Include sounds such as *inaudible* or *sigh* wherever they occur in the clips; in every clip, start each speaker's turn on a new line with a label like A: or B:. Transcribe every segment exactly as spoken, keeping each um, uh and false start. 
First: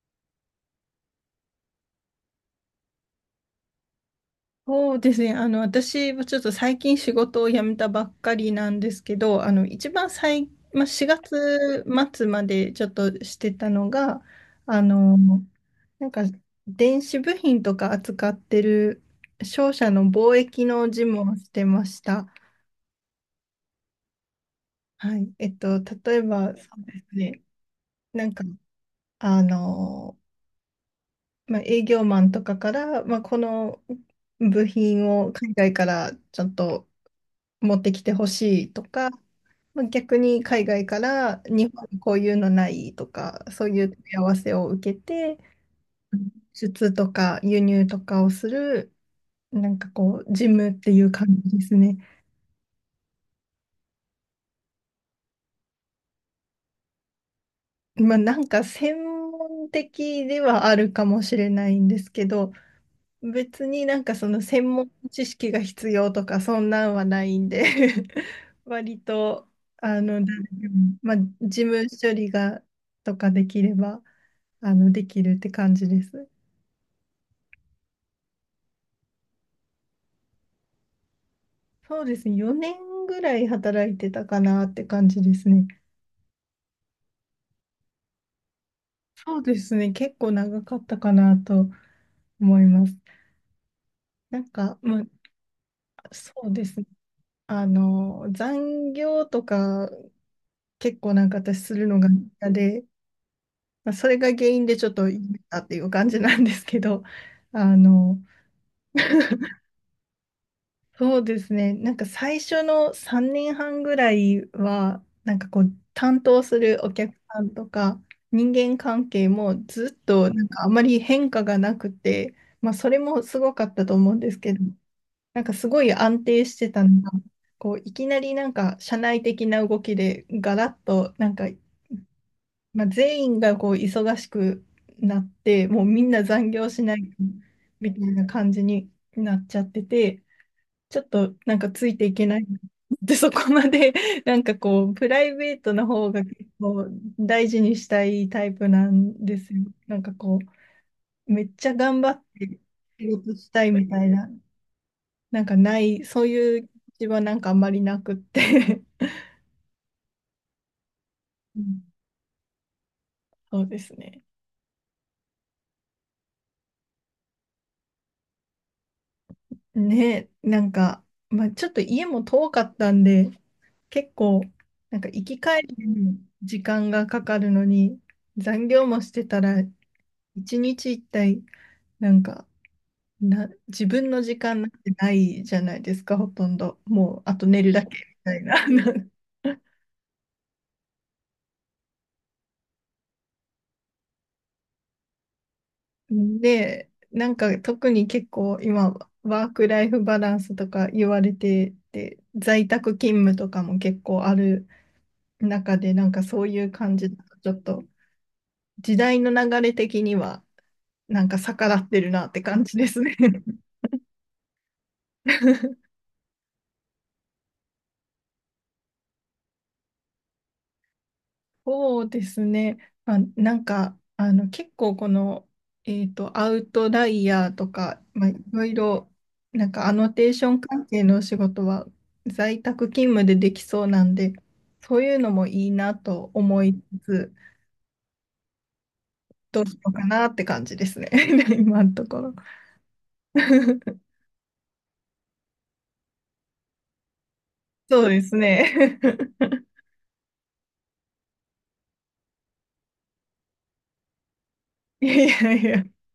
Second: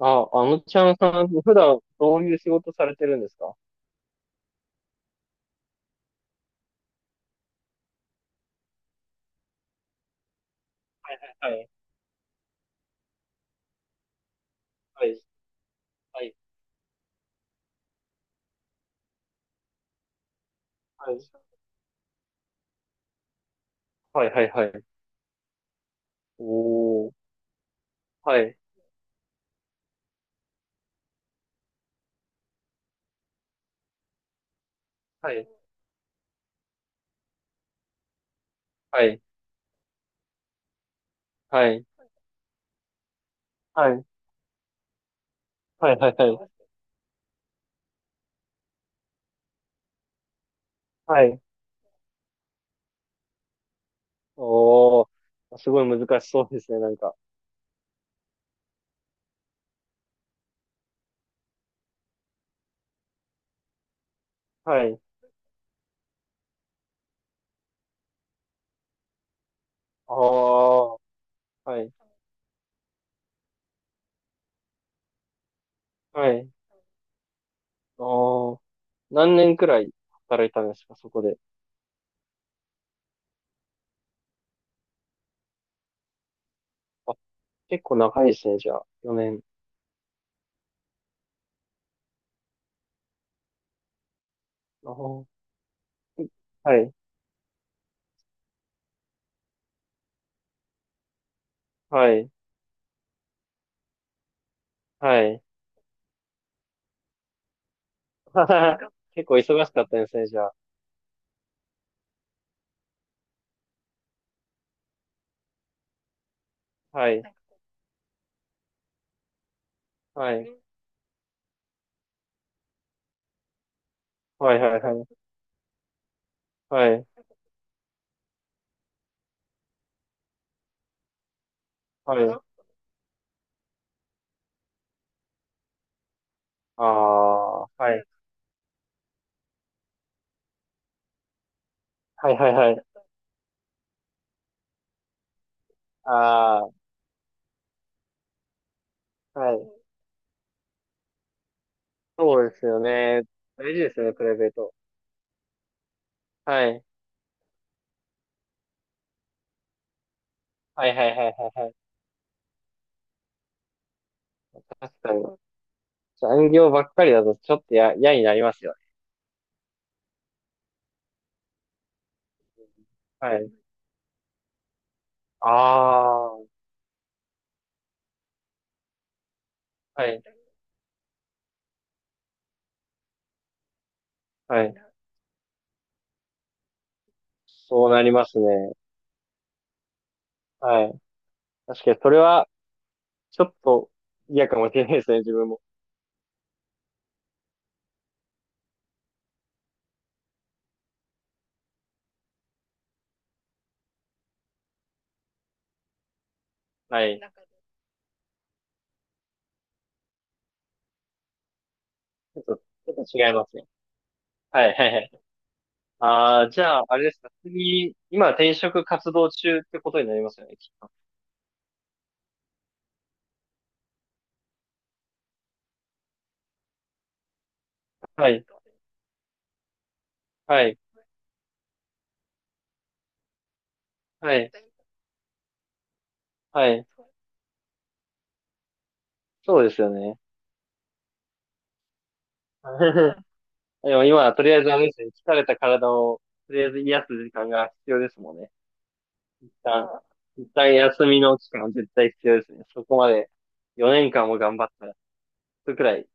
A: あ、あのちゃんさん、普段どういう仕事されてるんですか？は
B: そうですね。あの、私はちょっと最近仕事を辞めたばっかりなんですけど、あの、一番最、まあ、4
A: い、はい、
B: 月末までちょっとしてたのが、あ
A: は
B: の、
A: い、
B: なんか、電子部品とか扱ってる商社の貿易の事
A: はい、
B: 務をしてました。
A: はい、はい、はい、はい。はい。
B: はい。えっと、例えば、そうで
A: お
B: す
A: ー、
B: ね。なん
A: は
B: か、
A: い、
B: あの、まあ、営業マンとかから、まあ、この部品を
A: はい、
B: 海外からちょっと持ってきてほしいと
A: は
B: か、
A: い、
B: まあ逆に海外から
A: は
B: 日
A: い、
B: 本にこういうのないとか、そうい
A: は
B: う問
A: い、
B: い合わせを受けて、
A: はい、はい、は
B: 輸
A: い、
B: 出とか輸入とかをする、なんかこう、事務っていう
A: は
B: 感
A: い。
B: じですね。
A: おー、すごい難しそうですね、なんか。
B: まあなんか専門的ではあるかもしれないんですけど、別になんかその専
A: は
B: 門
A: い。
B: 知識が必要とかそんなんはないんで *laughs* 割とあ
A: あ
B: の、誰でも
A: あ、
B: まあ、事
A: は
B: 務
A: い、
B: 処理がとかできればあのできるって感じです。
A: はい。ああ、何年くらい働いたんですか、そこで？
B: そうですね、よねんぐらい働いてたかなって感じですね。
A: あ、結構長いですね、じゃあ、4
B: そ
A: 年。
B: うですね、結構長かったかなと思います。なんか、
A: あ
B: まあ、
A: ー、
B: そうで
A: は
B: すね、
A: い、
B: あの残業とか結構なんか私するの
A: は
B: が
A: い、
B: 嫌で。まあそれが原因でちょっとい
A: は
B: っ
A: い。
B: っていう感じなんですけど、あの、
A: *laughs* 結構忙しかったですね、じゃあ。
B: そうですね、なんか最初のさんねんはんぐらいは、なんかこう、担当するお
A: は
B: 客
A: い。
B: さんとか、人間関係もずっと
A: は
B: な
A: い。
B: ん
A: ね。
B: かあまり変化がなくて、まあ、それもすごかったと思うんですけ
A: はい、
B: ど、
A: はい、はい。
B: なんかすごい安定してた
A: は
B: の
A: い。
B: が、こういきなりなんか社内的な動きでガラッとなんか
A: はい。
B: まあ、全員がこう忙しくなって、もうみんな残業し
A: あ
B: ない
A: あ、
B: み
A: は
B: たい
A: い。
B: な感じになっちゃってて、ちょっとなんかついていけ
A: はい、
B: ない
A: はい、
B: なっ
A: はい。
B: てそこまで *laughs* なんかこう、プライベートの方が結
A: あ
B: 構大事にしたいタイプなんで
A: あ、
B: す
A: はい。
B: よ。なんかこう、めっちゃ頑張っ
A: そうで
B: て
A: すよ
B: 仕
A: ね。
B: 事したい
A: 大事
B: み
A: です
B: た
A: よ
B: い
A: ね、プ
B: な、
A: ライベート。
B: なんかない、そうい
A: は
B: う
A: い。
B: 気持ちはなんかあんまりなくって
A: はい、はい、はい、は
B: う
A: い、はい。
B: ん *laughs* そうですね。
A: 確かに。残業ばっかりだとちょっとや、嫌になりますよね。
B: ね、なんか、まあ、ちょっと家も遠かったんで、
A: はい。
B: 結構、なんか行き
A: あ
B: 帰りに
A: あ、は
B: 時間がかかるのに、残業もしてたら、
A: い。
B: 一日一体、なんか、な、自分の時間
A: は
B: なん
A: い。
B: てないじゃないですか、ほとんど。もう、あと寝るだ
A: そう
B: け
A: なり
B: み
A: ま
B: た
A: す
B: い
A: ね。
B: な。*laughs*
A: はい。確かに、それは、ちょっと嫌かもしれないですね、自分も。
B: で、なんか特に結構今、ワークライフバランスとか言われてて、在宅勤務とかも結構ある中で、なんかそういう感
A: は
B: じ
A: い。
B: だと、ちょっと時代の流れ的にはなんか逆らってるなっ
A: ちょ
B: て
A: っと、ち
B: 感じです
A: ょっ
B: ね。
A: と違いますね。はい、はい、はい。
B: *laughs*
A: ああ、じゃあ、あれですか。次、今転職活動中ってことになりますよね、きっと。
B: そうですね。まあ、なんか、あの、結構この、えっと、アウトライヤーとか、ま
A: は
B: あ、い
A: い。
B: ろいろ、なんかアノテーション
A: はい。
B: 関係のお仕事は在宅勤務でできそうなんで、
A: はい。
B: そういうのもいいなと思
A: は
B: い
A: い。
B: つつ、ど
A: そう
B: う
A: で
B: しよ
A: すよ
B: うか
A: ね。
B: なって感じですね。*laughs* 今のところ。
A: *laughs* で
B: *laughs*
A: も今、とりあえずあれですね。疲れた体を、とりあえず癒す時間が必要
B: そ
A: で
B: うで
A: すも
B: す
A: んね。
B: ね。
A: 一旦、一旦休みの期間は絶対必要ですね。そこまでよねんかんも頑張ったら、
B: *laughs* いやいやい
A: それく
B: や。
A: らい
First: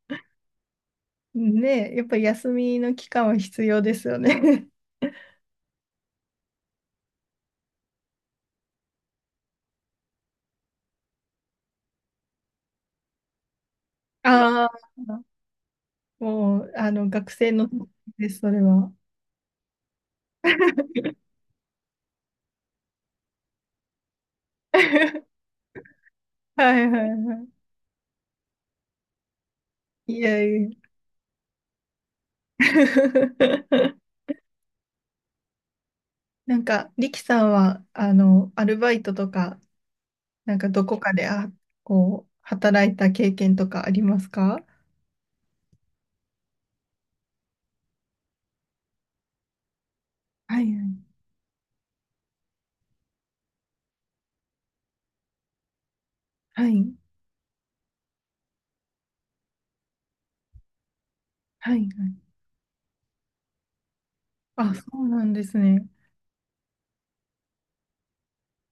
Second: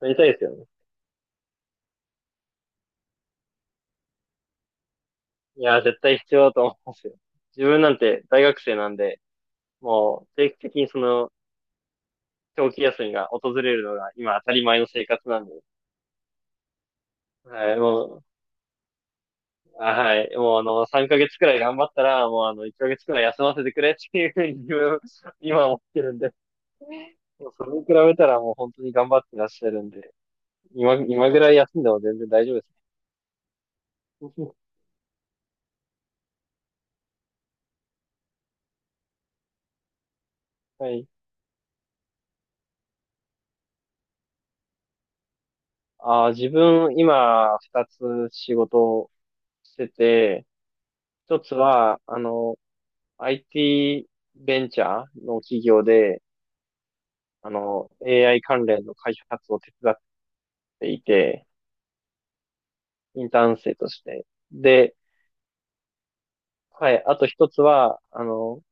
A: 取りたいですよね。
B: ねえ、やっぱり休みの期間は必要ですよね。
A: いやー、絶対必要だと思いますよ。自分なんて大学生なんで、もう定期的にその長期休みが訪れるのが今当たり
B: ああ、
A: 前の生
B: *laughs*
A: 活なんで。
B: もう、あの、学生の
A: はい、
B: 時
A: もう、
B: です、それは。
A: あ、はい、もうあの、さんかげつくらい頑張ったら、もうあの、いっかげつくらい休ませてくれっていうふうに *laughs*
B: *laughs*
A: 今思ってるんで、
B: はいはいは
A: もうそれに比べたらもう本当に頑張ってらっしゃるんで、
B: い。いやいや。
A: 今、今ぐらい休んでも全然大丈夫です
B: *laughs*
A: ね。*laughs*
B: なんか、リキさんは、あの、アルバイトとか、なんかど
A: は
B: こ
A: い。
B: かで、あ、こう、働いた経験とかありますか？
A: あー、自分、今、二つ仕事をしてて、
B: はいはい
A: 一つは、あの、アイティー ベンチャーの企業で、
B: はい
A: あの、エーアイ 関連の開発を手伝っていて、
B: はいはい。
A: インターン生として。
B: あ、そ
A: で、
B: うなんですね。
A: はい、あと一つは、あの、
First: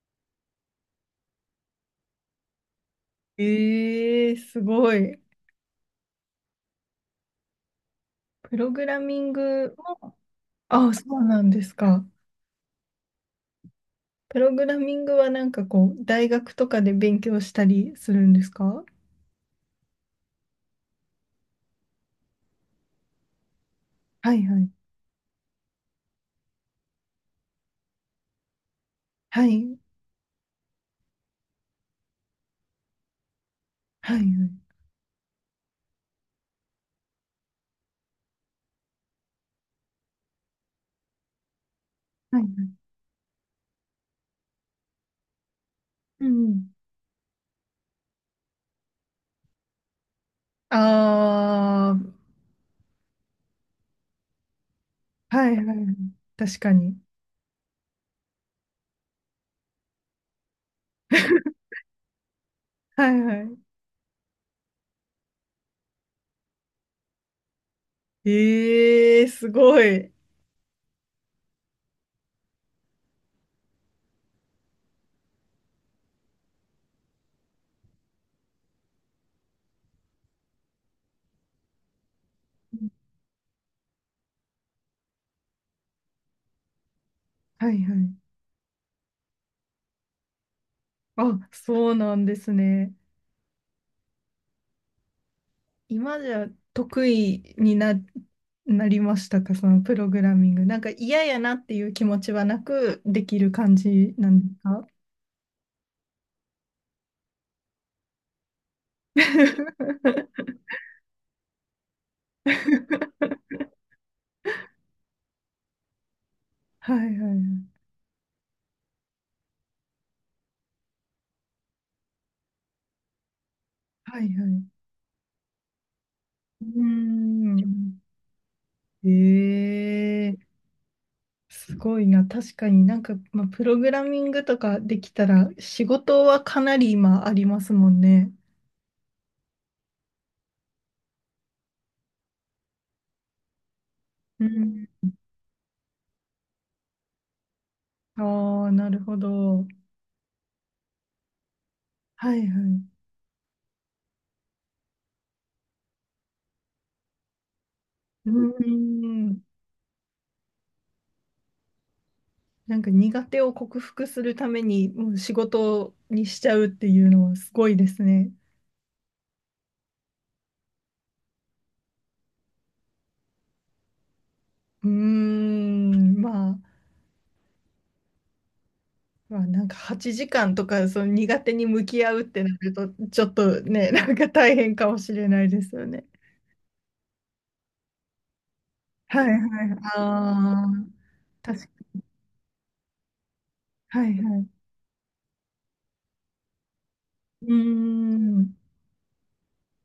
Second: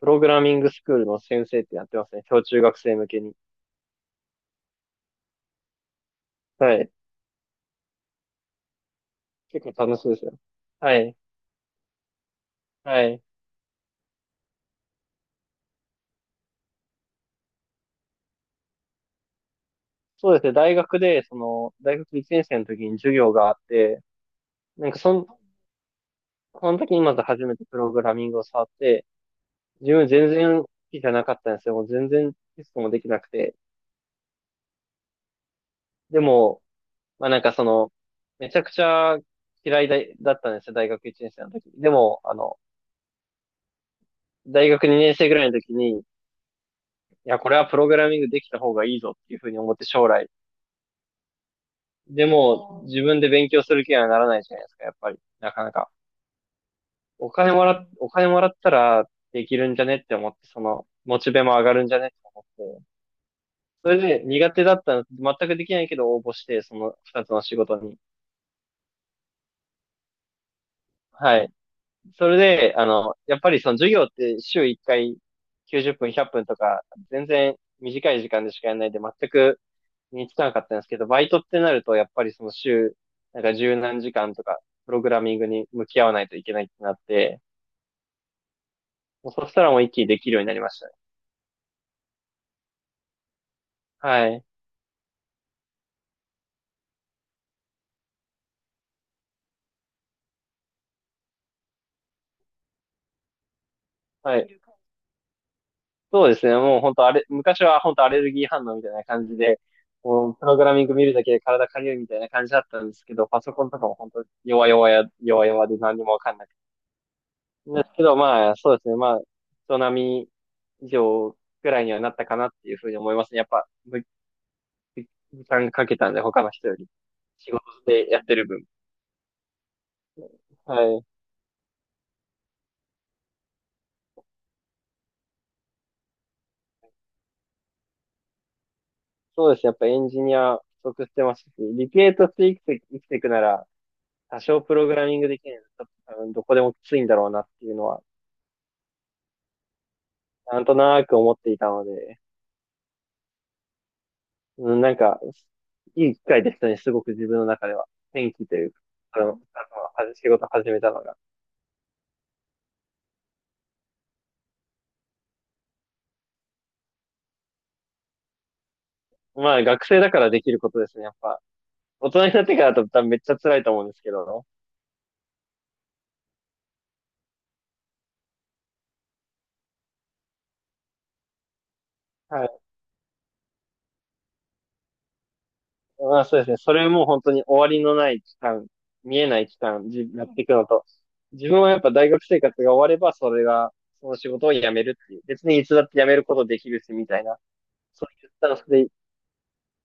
A: プログラミングスクールの先生ってやってますね。小中学生向けに。
B: ええすごい。
A: はい。
B: プログラミン
A: 結
B: グ
A: 構楽しいで
B: も、
A: すよ。
B: あ、
A: はい。
B: そうなんですか。
A: はい。
B: プログラミングはなんかこう、大学とかで勉強したりするんですか？
A: そうですね。大学で、その、大学いちねん生の時に授業があって、
B: はいはい。
A: なんかそん、その時にまず初めてプログラミングを触って、
B: はい。
A: 自分全然好きじゃなかったんですよ。もう全然テストもできなくて。
B: はいはい。
A: でも、まあなんかその、めちゃくちゃ嫌いだ、だったんですよ。大学いちねん生の時。でも、あ
B: はいは
A: の、
B: い。
A: 大学にねん生ぐらいの時に、い
B: うんうん。
A: や、これはプログラミングできた方がいいぞっていうふうに思って将来。
B: あ
A: でも、自分で勉強する気にはならないじゃないですか、やっぱり。
B: あ、は
A: な
B: いは
A: か
B: い
A: な
B: は
A: か。
B: い。確かに。
A: お金もらっ、お金もらったらできるんじゃねって思って、その、モチベも上
B: *laughs*
A: がるんじゃねって思って。
B: はいは
A: それで苦手だったの、全くできないけど応募して、その二つの仕事に。
B: い。ええすごい。
A: はい。それで、あの、やっぱりその授業って週いっかいきゅうじゅっぷん、ひゃっぷんとか、全然短い時間でしかやらないで、全くにつかなかったんですけど、バイトってなると、やっぱりその週、なんか十何時間とか、プログラミングに向き合わないといけないってなって、
B: はいはい。
A: もうそしたらもう一気にできるようになりましたね。
B: あ、そうなんですね。
A: はい。
B: 今じゃ得意にな、なりましたか、そのプログラミング？なんか嫌やなっていう気持ちはなくできる感じな
A: は
B: んです
A: い。
B: か？
A: そうですね。もう本当あれ、昔は本当アレルギー反応みたいな感じで、もう
B: *laughs*
A: プログラミング見るだけで体かゆいみたいな感じだったんですけど、パソコンとかも本当弱々や、弱々で何にもわかんなくて。
B: はいはいはい。
A: ですけど、まあ、そうですね。まあ、人並み以上くらいにはなったかなっていうふうに思いますね。やっぱ、ぶ
B: はいはい。
A: ぶ時間かけたんで、他の
B: う
A: 人より。仕
B: ー
A: 事
B: ん。
A: でやってる分。
B: ええ
A: はい。
B: すごいな。確かになんか、まあ、プログラミングとかできたら仕事はかなり今ありますもんね。
A: そうですね。やっぱエンジニア不足してますし、理系として生きて、生きていくなら、多
B: う
A: 少プロ
B: ん。
A: グラミングできないと、多分どこでもきついんだろうなっていうのは、
B: ああ、なるほど。
A: なんとなく思っていたので、
B: はいはい。
A: うん、なんか、いい機会でしたね。すごく自分の中では。
B: うー
A: 転機というか、あの、あの
B: ん。
A: は仕事始めたのが。
B: なんか苦手を克服するためにもう仕事にしちゃうっていうのはすごいですね。
A: まあ、学生だからできることですね。やっぱ、大人になってからだと多分めっちゃ辛いと思うんですけど、
B: うーん。まあ。まあ、なんかはちじかんとかその苦手に向き合うって
A: はい。
B: なるとちょっとねなんか大変かもしれないですよね。
A: まあそうですね。それも本当に終わりのない期間、見
B: はい
A: えない期
B: はい。
A: 間、じ、やっていく
B: あ
A: の
B: あ、
A: と、自
B: 確
A: 分はやっ
B: か
A: ぱ大学生活が終われば、それが、
B: に。は
A: その
B: い
A: 仕
B: はい。
A: 事を辞めるっていう。別にいつだって辞めることできるし、みたいな。
B: うー
A: そういうスタン
B: ん。
A: スで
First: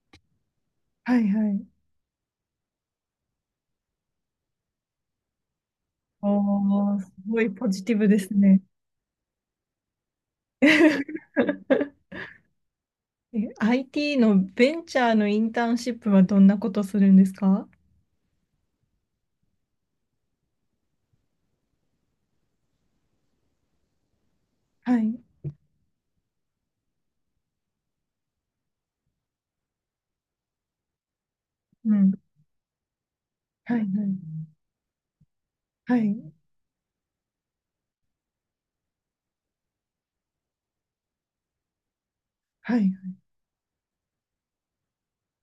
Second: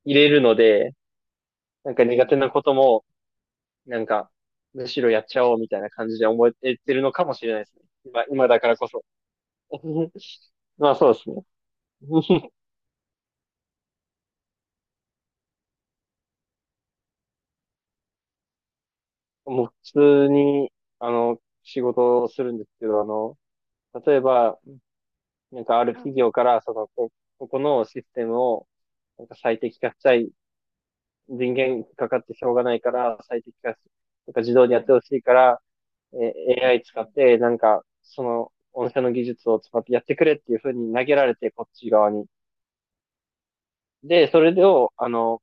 A: 入れるので、
B: はいはい。
A: なんか苦手なことも、なんか、むしろやっちゃおうみたいな感じで思えて
B: おー、
A: るの
B: す
A: かも
B: ご
A: し
B: い
A: れないで
B: ポ
A: すね。
B: ジティブで
A: 今、
B: す
A: 今だ
B: ね。
A: からこそ。*laughs*
B: *laughs*
A: まあそうですね。*laughs*
B: え アイティー のベンチャーのインターンシップはどんなことするんですか？
A: もう普通に、あの、仕事をするんですけど、あの、例えば、
B: はい。
A: なんかある企業から、その、こ、ここのシステムを、なんか最適化したい。人間
B: う
A: か
B: ん。
A: かってしょうがないから、最適化
B: は
A: し、
B: いは
A: なんか
B: い。
A: 自動でやってほしいから、
B: は
A: えー、
B: い
A: エーアイ 使って、なんか、その、御社の技術を使ってやってくれっていうふうに投げられて、こっち側に。
B: はい。
A: で、それを、あの、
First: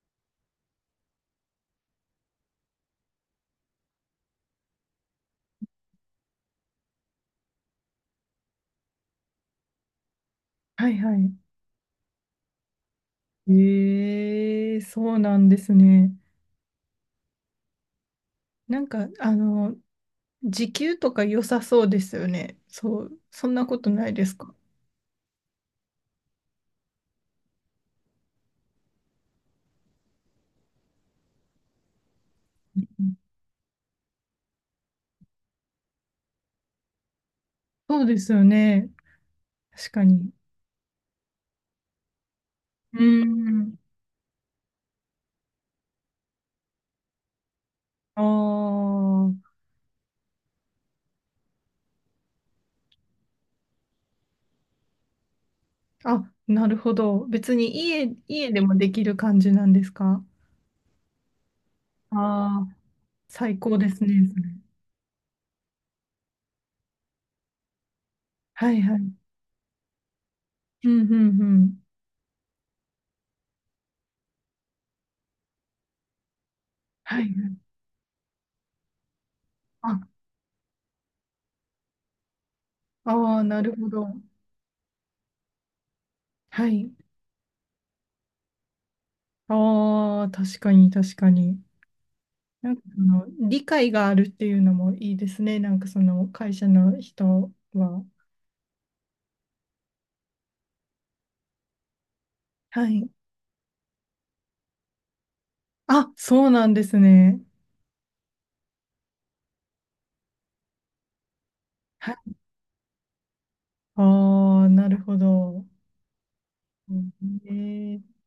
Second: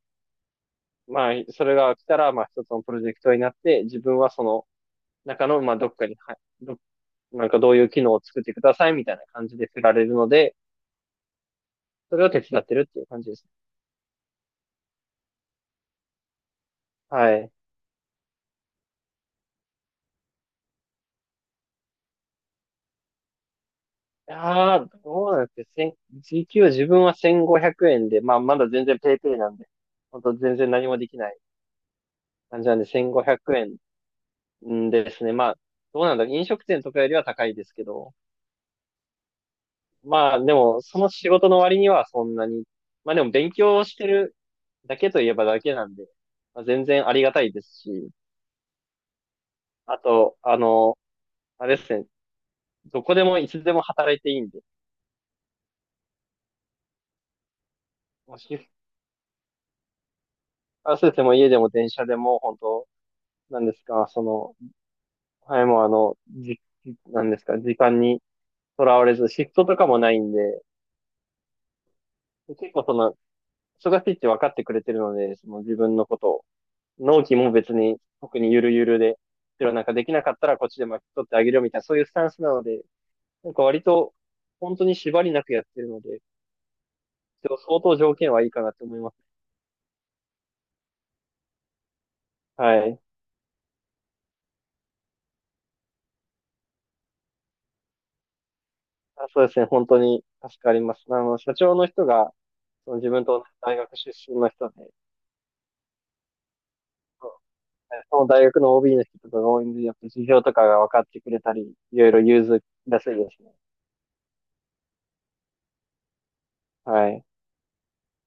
A: まあ、それが来たら、まあ、一つのプロジェクトになって、自分はその中の、まあ、どっかに、はい、ど、なんかどういう機能を作ってくださいみたいな感じで振られるので、
B: はいはい。
A: それを手伝ってるっていう感じですね。
B: ええそうなんですね。
A: はい。
B: なんか、あの、時給とか良さそうですよね。そう、そんなことないですか？
A: ああ、どうなんですか。千時給は自分はせんごひゃくえんで、まあまだ全然ペイペイなんで、本当全然何もできない感じな
B: う
A: んで
B: ん
A: せんごひゃくえんんんですね。まあ、どうなんだろう。飲食店とかよりは高いですけ
B: そう
A: ど、
B: ですよね。確かに。
A: まあでもその仕事の割にはそんなに、
B: う
A: まあでも勉
B: ん。
A: 強してるだけといえばだけなんで、まあ、全然ありがたいですし、
B: あ
A: あと、あの、あれですね、どこでもいつでも働いていいんで、
B: あ。あ、なるほど。別に家、
A: もう
B: 家
A: シ
B: で
A: フト
B: もできる感じなんですか？
A: 合わせても家でも電車でも本
B: ああー、
A: 当、
B: 最
A: なんで
B: 高
A: す
B: です
A: か、そ
B: ね。それ
A: の、はい、もうあの、じ、なんですか、時間に
B: はい
A: と
B: は
A: らわれ
B: い。
A: ず、シフトとかもないんで、
B: うんうんうん。
A: 結構その、忙しいって分かってくれてるので、その自分のことを、
B: は
A: 納
B: い。
A: 期も別に特にゆるゆるで、でもなんか
B: あ、
A: できなかったらこっちで巻き取ってあげるよみたいな、そういうスタンスなので、
B: ああ、
A: なん
B: な
A: か
B: る
A: 割
B: ほど。
A: と、本当に縛りなくやってるので、
B: はい。
A: でも相当条件はいいかなと思います。
B: ああ、確かに確かに。なん
A: は
B: か
A: い。
B: その理解があるっていうのもいいですね。なんかその会社の人は。
A: あ、そうですね、本当に助かります。あの、社長の人が、
B: は
A: その
B: い。
A: 自分と同じ大学出身の人で、
B: あ、そうなんですね。
A: ね、その大学の オービー の人とかが応援で、やっぱ事情とかが分かってくれたり、いろ
B: は
A: いろ
B: い。
A: 融通らしいですね。
B: ああ、なるほど。うん
A: はい。
B: えー